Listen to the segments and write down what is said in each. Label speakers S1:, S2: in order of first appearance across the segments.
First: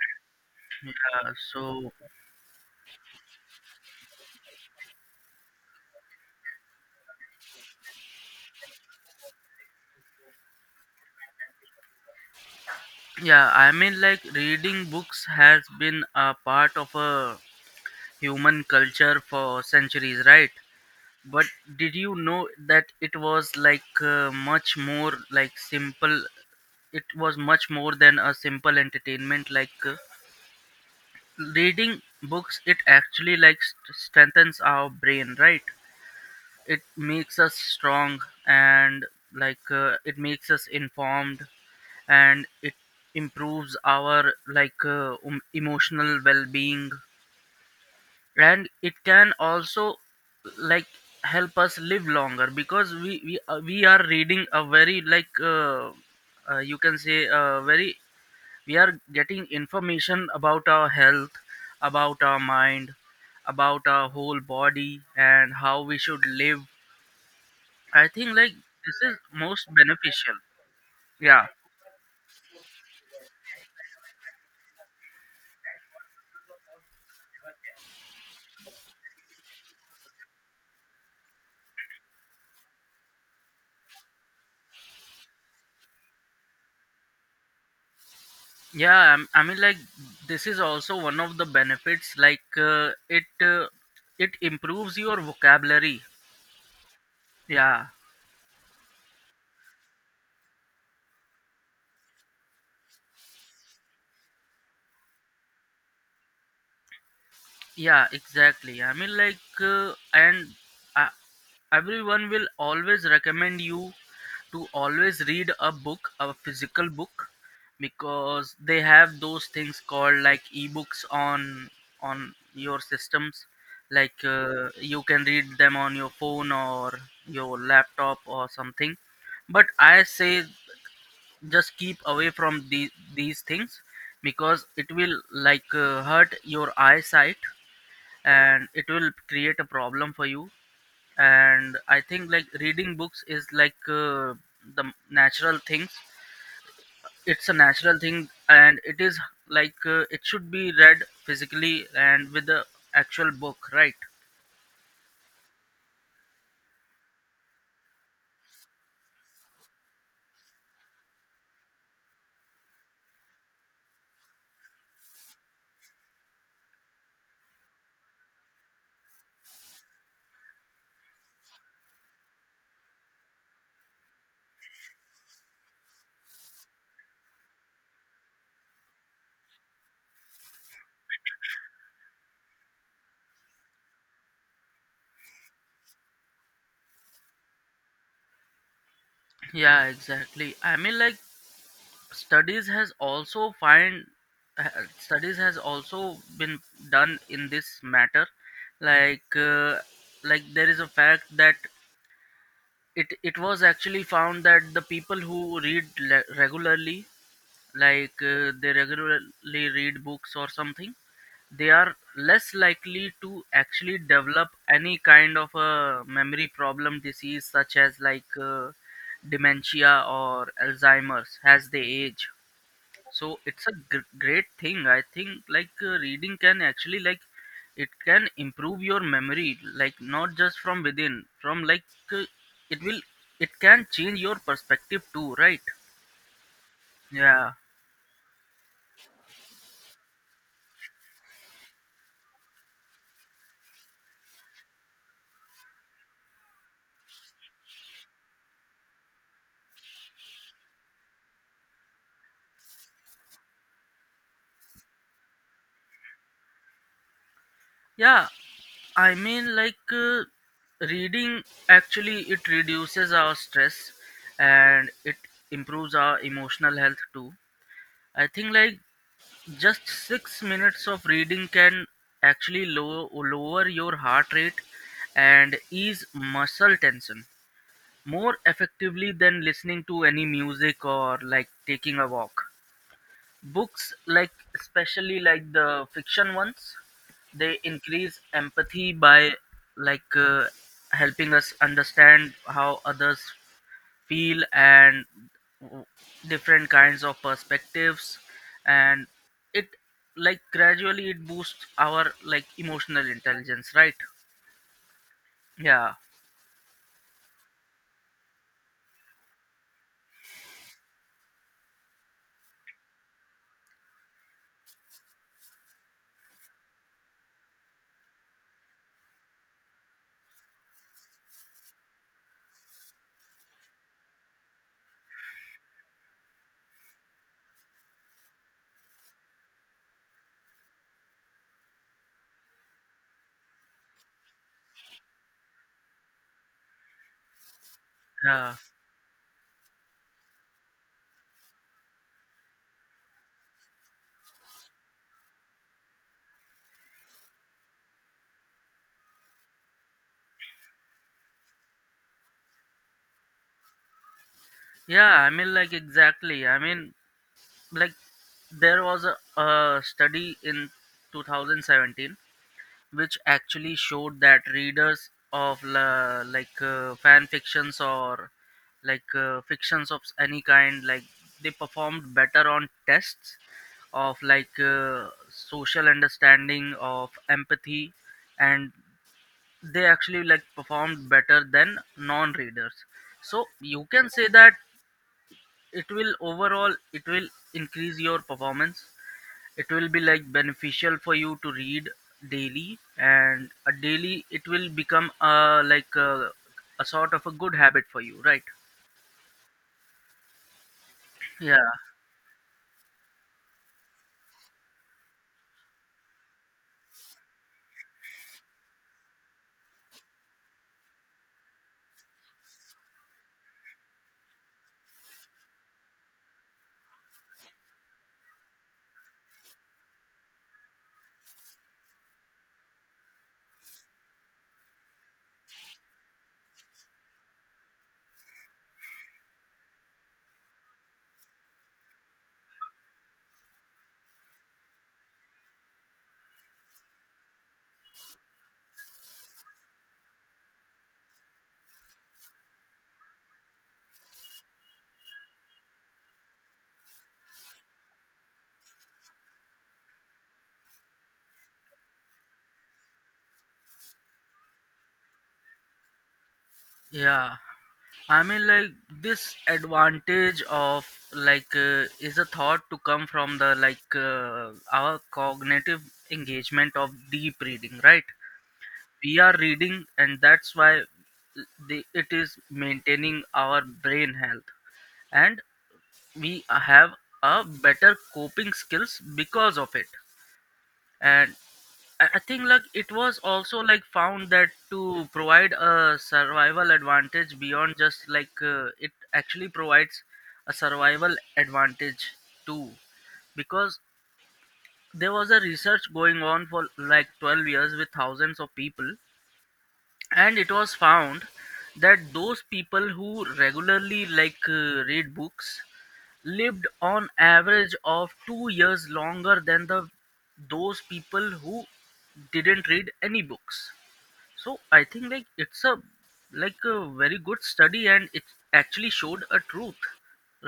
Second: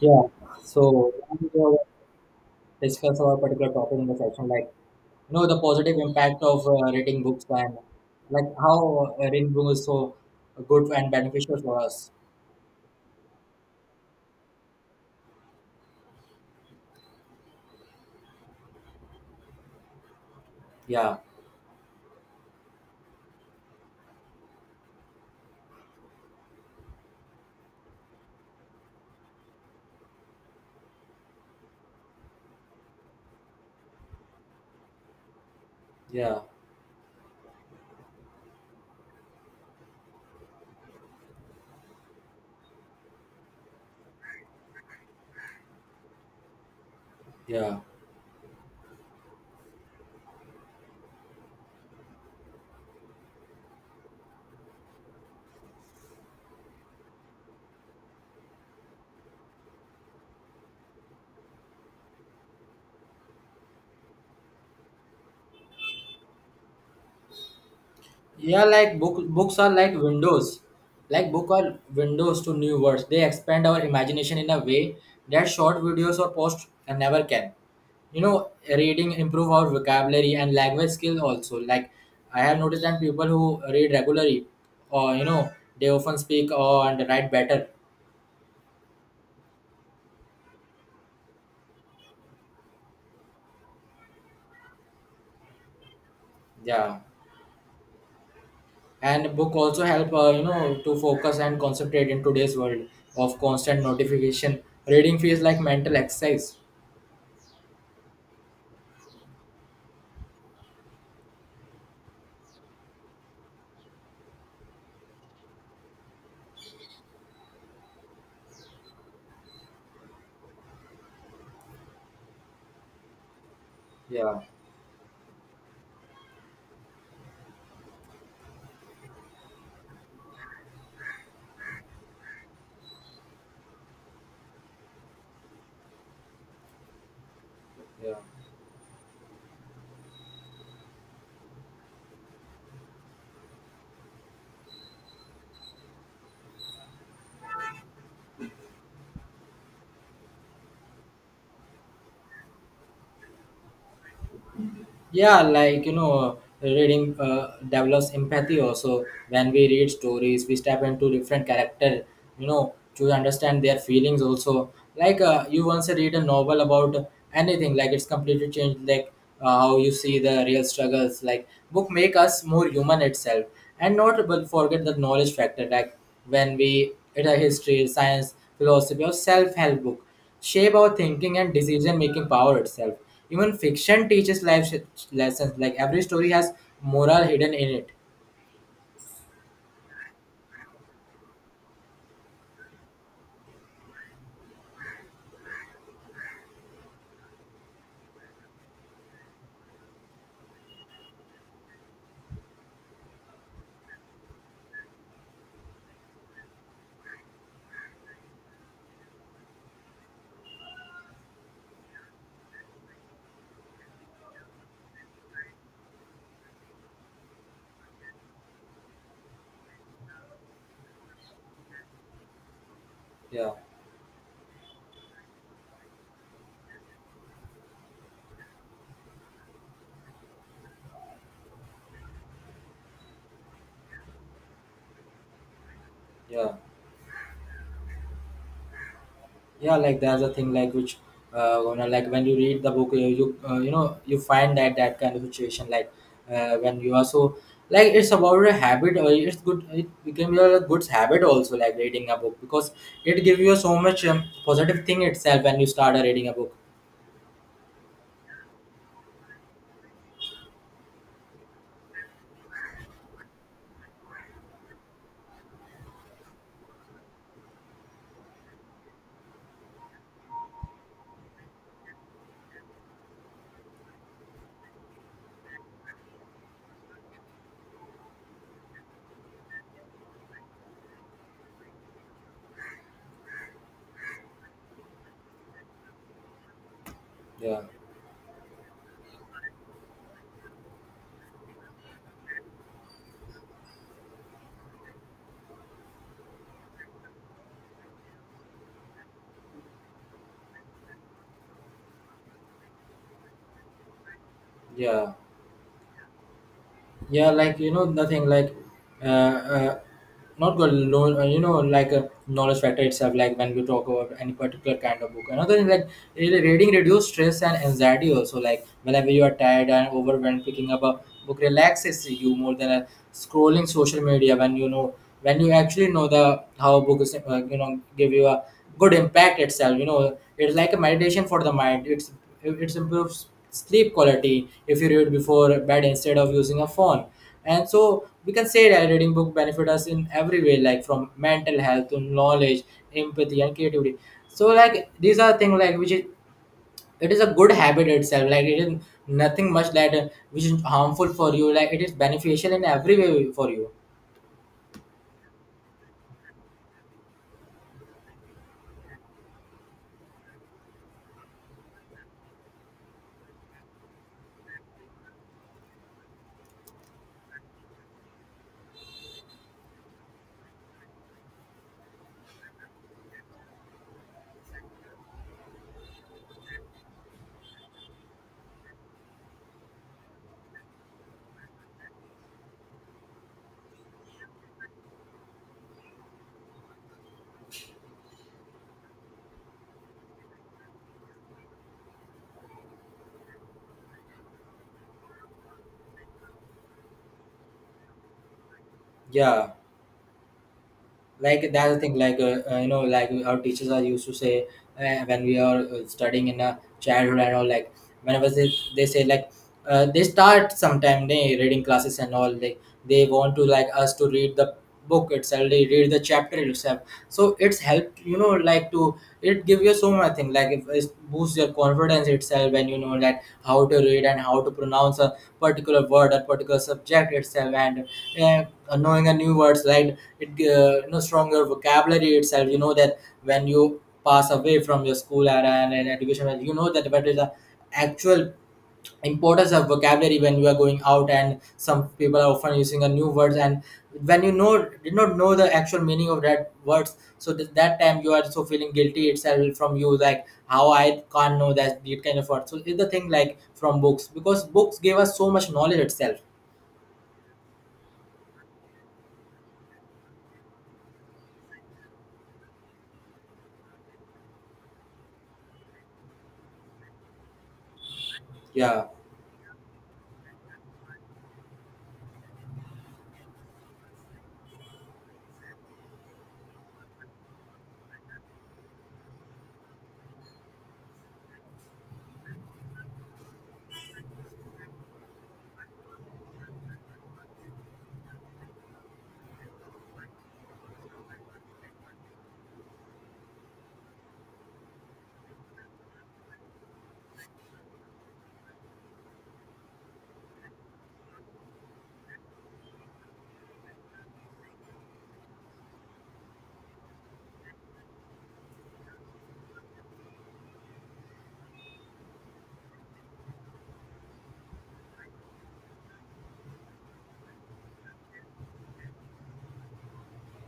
S1: Yeah. So
S2: Yeah,
S1: we will
S2: so
S1: discuss our particular topic in the section, like you know the positive impact of reading books and like how reading books is so good and beneficial for us.
S2: yeah, reading books has been a part of a human culture for centuries, right?
S1: Yeah,
S2: But did you know that it was much more like simple it was much more than a simple entertainment reading books it actually like strengthens our brain, right?
S1: yeah,
S2: It makes us strong and it makes us informed, and it improves our emotional well-being.
S1: yeah,
S2: And it can also like help us live longer because we are reading a very you can say very, we are getting information about our health, about our mind, about our whole body and how we should live. I think like
S1: yeah. Like
S2: this is
S1: books
S2: most
S1: are like
S2: beneficial.
S1: windows. Like
S2: Yeah,
S1: book are windows to new worlds. They expand our imagination in a way that short videos or posts never can. You know, reading improve our vocabulary and language skill also. Like I have noticed that people who read regularly, or you know, they often speak or and write better.
S2: yeah. I mean, like this is also one of the benefits. It improves your vocabulary.
S1: Yeah,
S2: Yeah,
S1: and book also help, you know, to focus and concentrate in today's world of constant notification. Reading feels like mental exercise.
S2: yeah, exactly. I mean, and I, everyone will always recommend you to always read a book, a physical book, because they have those things called like ebooks on your systems.
S1: Yeah,
S2: You can read them on your phone or your laptop or something. But I say just keep away from these things because it will hurt your eyesight,
S1: yeah,
S2: and it will create a problem for you. And I think like reading books is the natural things, it's a natural thing, and it is it should be read physically and with the actual book, right?
S1: yeah. Like you know, reading develops empathy also. When we read stories, we step into different character, you know, to understand their feelings also. Like you once read a novel about anything, like it's completely changed like how you see the real struggles. Like book make us more human itself, and not but forget the knowledge factor. Like when we read a history, science, philosophy or self-help book, shape our thinking and decision making power itself. Even fiction teaches lessons. Like every story has moral hidden in it.
S2: Yeah, exactly. I mean, like studies has also find studies has also been done in this matter. like uh, like there is a fact that it was actually found that the people who read regularly, they regularly read books or something, they are less likely to actually develop any kind of a memory problem disease such as dementia or Alzheimer's as they age. So
S1: Yeah,
S2: it's a great thing. I think reading can actually like it can improve your memory, like not just from within, from uh, it will it can change your perspective too, right?
S1: yeah,
S2: Yeah,
S1: yeah. Like there's a thing like which, you know, like when you read the book, you you know, you find that kind of situation. Like when you are so, like it's about a habit or it's good, it became a good habit also, like reading a book, because it gives you so much positive thing itself when you start reading a book.
S2: yeah. I mean, reading actually it reduces our stress and it improves our emotional health too. I think like just 6 minutes of reading can actually lower your heart rate and ease muscle tension more effectively than listening to any music or like taking a walk. Books, like especially like the fiction ones, they
S1: Yeah,
S2: increase empathy by like uh, helping us understand how others feel and w- different kinds of perspectives, and it like gradually it boosts our like emotional intelligence, right?
S1: yeah,
S2: Yeah,
S1: yeah. Like you know, nothing like uh, uh not good lo- you know, like a knowledge factor itself. Like when we talk about any particular kind of book, another thing like reading reduce stress and anxiety also. Like whenever you are tired and overwhelmed, picking up a book relaxes you more than a scrolling social media. When you know, when you actually know the how books you know give you a good impact itself, you know, it's like a meditation for the mind. It's it improves sleep quality if you read before bed instead of using a phone. And so we can
S2: yeah,
S1: say that reading book benefit us in every way, like from mental health to knowledge, empathy and creativity. So like these are things like which is it is a good habit itself. Like it is nothing much that which is harmful for you. Like it is beneficial in every way for you.
S2: yeah. I mean, like exactly. I mean, like there was a study in 2017 which actually showed that readers of la, like fan fictions or fictions of any kind, like they performed better on tests of social understanding of empathy, and they actually like performed better than non-readers. So you can say that it will overall it will increase your performance. It will be like beneficial for you to read daily, and a daily it will become a a sort of a good habit for you, right?
S1: Yeah, like
S2: Yeah,
S1: that's the thing like you know, like our teachers are used to say, when we are studying in a childhood and all. Like whenever they say like, they start sometime they reading classes and all, they want to like us to read the book itself, they read the chapter itself. So it's helped, you know, like to it give you so much thing, like if it boosts your confidence itself when you know that how to read and how to pronounce a particular word or particular subject itself. And knowing a new words, right, it you know stronger vocabulary itself. You know that when you pass away from your school era and education era. You know that what is the actual importance of vocabulary when you are going out and some people are often using a new words. And when you know, did not know the actual meaning of that words, so that time you are so feeling guilty itself from you, like how I can't know that it kind of word. So it's the thing like from books, because books gave us so much knowledge itself.
S2: yeah. I mean, like this advantage of is a thought to come from the our cognitive engagement of deep reading, right?
S1: Yeah.
S2: We are reading, and that's why it is maintaining our brain health. And we have a better coping skills because of it, and I think like it was also like found that to provide a survival advantage beyond just it actually provides a survival advantage too, because there was a research going on for like 12 years with thousands of people, and it was found that those people who regularly read books lived on average of 2 years longer than the those people who didn't read any books. So I think like it's a like a very good study, and it actually showed a truth,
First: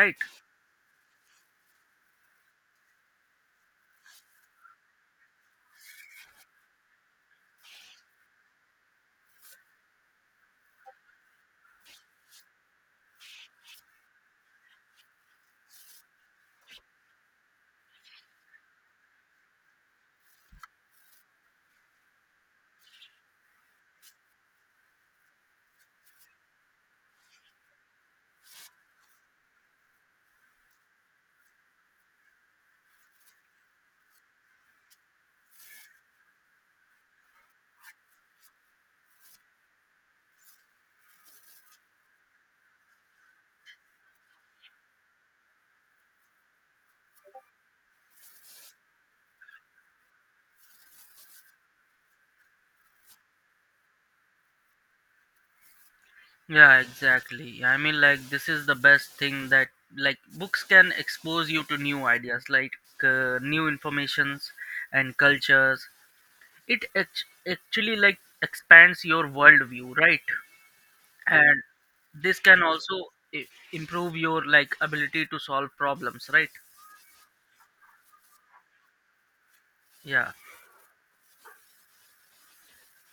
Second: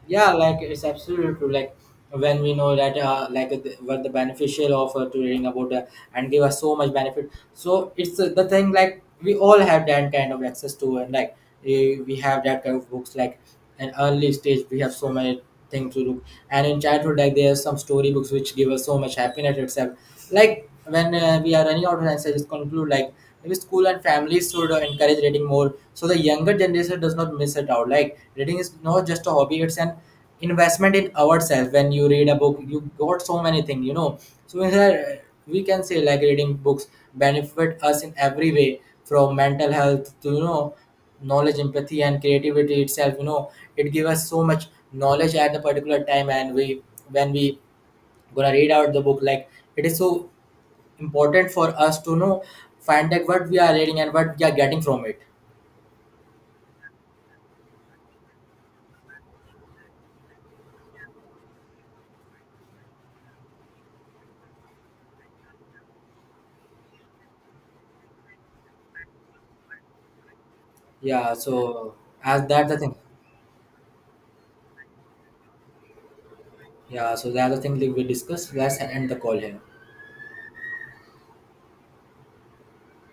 S2: right?
S1: Yeah, like it's absolutely true. Like when we know that, like the, what the beneficial of to reading about and give us so much benefit. So it's the thing like we all have that kind of access to, and like eh, we have that kind of books. Like an early stage, we have so many things to look, and in childhood, like there are some story books which give us so much happiness itself. Like when we are running out of answers, just conclude, like maybe school and families should encourage reading more so the younger generation does not miss it out. Like reading is not just a hobby; it's an investment in ourselves. When you read a book, you got so many things, you know. So in that, we can say like reading books benefit us in every way, from mental health to you know knowledge, empathy, and creativity itself. You know, it gives us so much knowledge at the particular time, and we when we gonna read out the book, like it is so important for us to know find out what we are reading and what we are getting from it.
S2: Yeah, exactly. I mean, like this is the best thing that, like, books can expose you to new ideas, new informations and cultures. It actually, like, expands your worldview, right?
S1: Yeah,
S2: And
S1: so
S2: this
S1: as
S2: can
S1: that the thing.
S2: also i- improve your, like, ability to solve problems, right?
S1: Yeah, so that's the thing that we discussed. Let's end the call here.
S2: Yeah.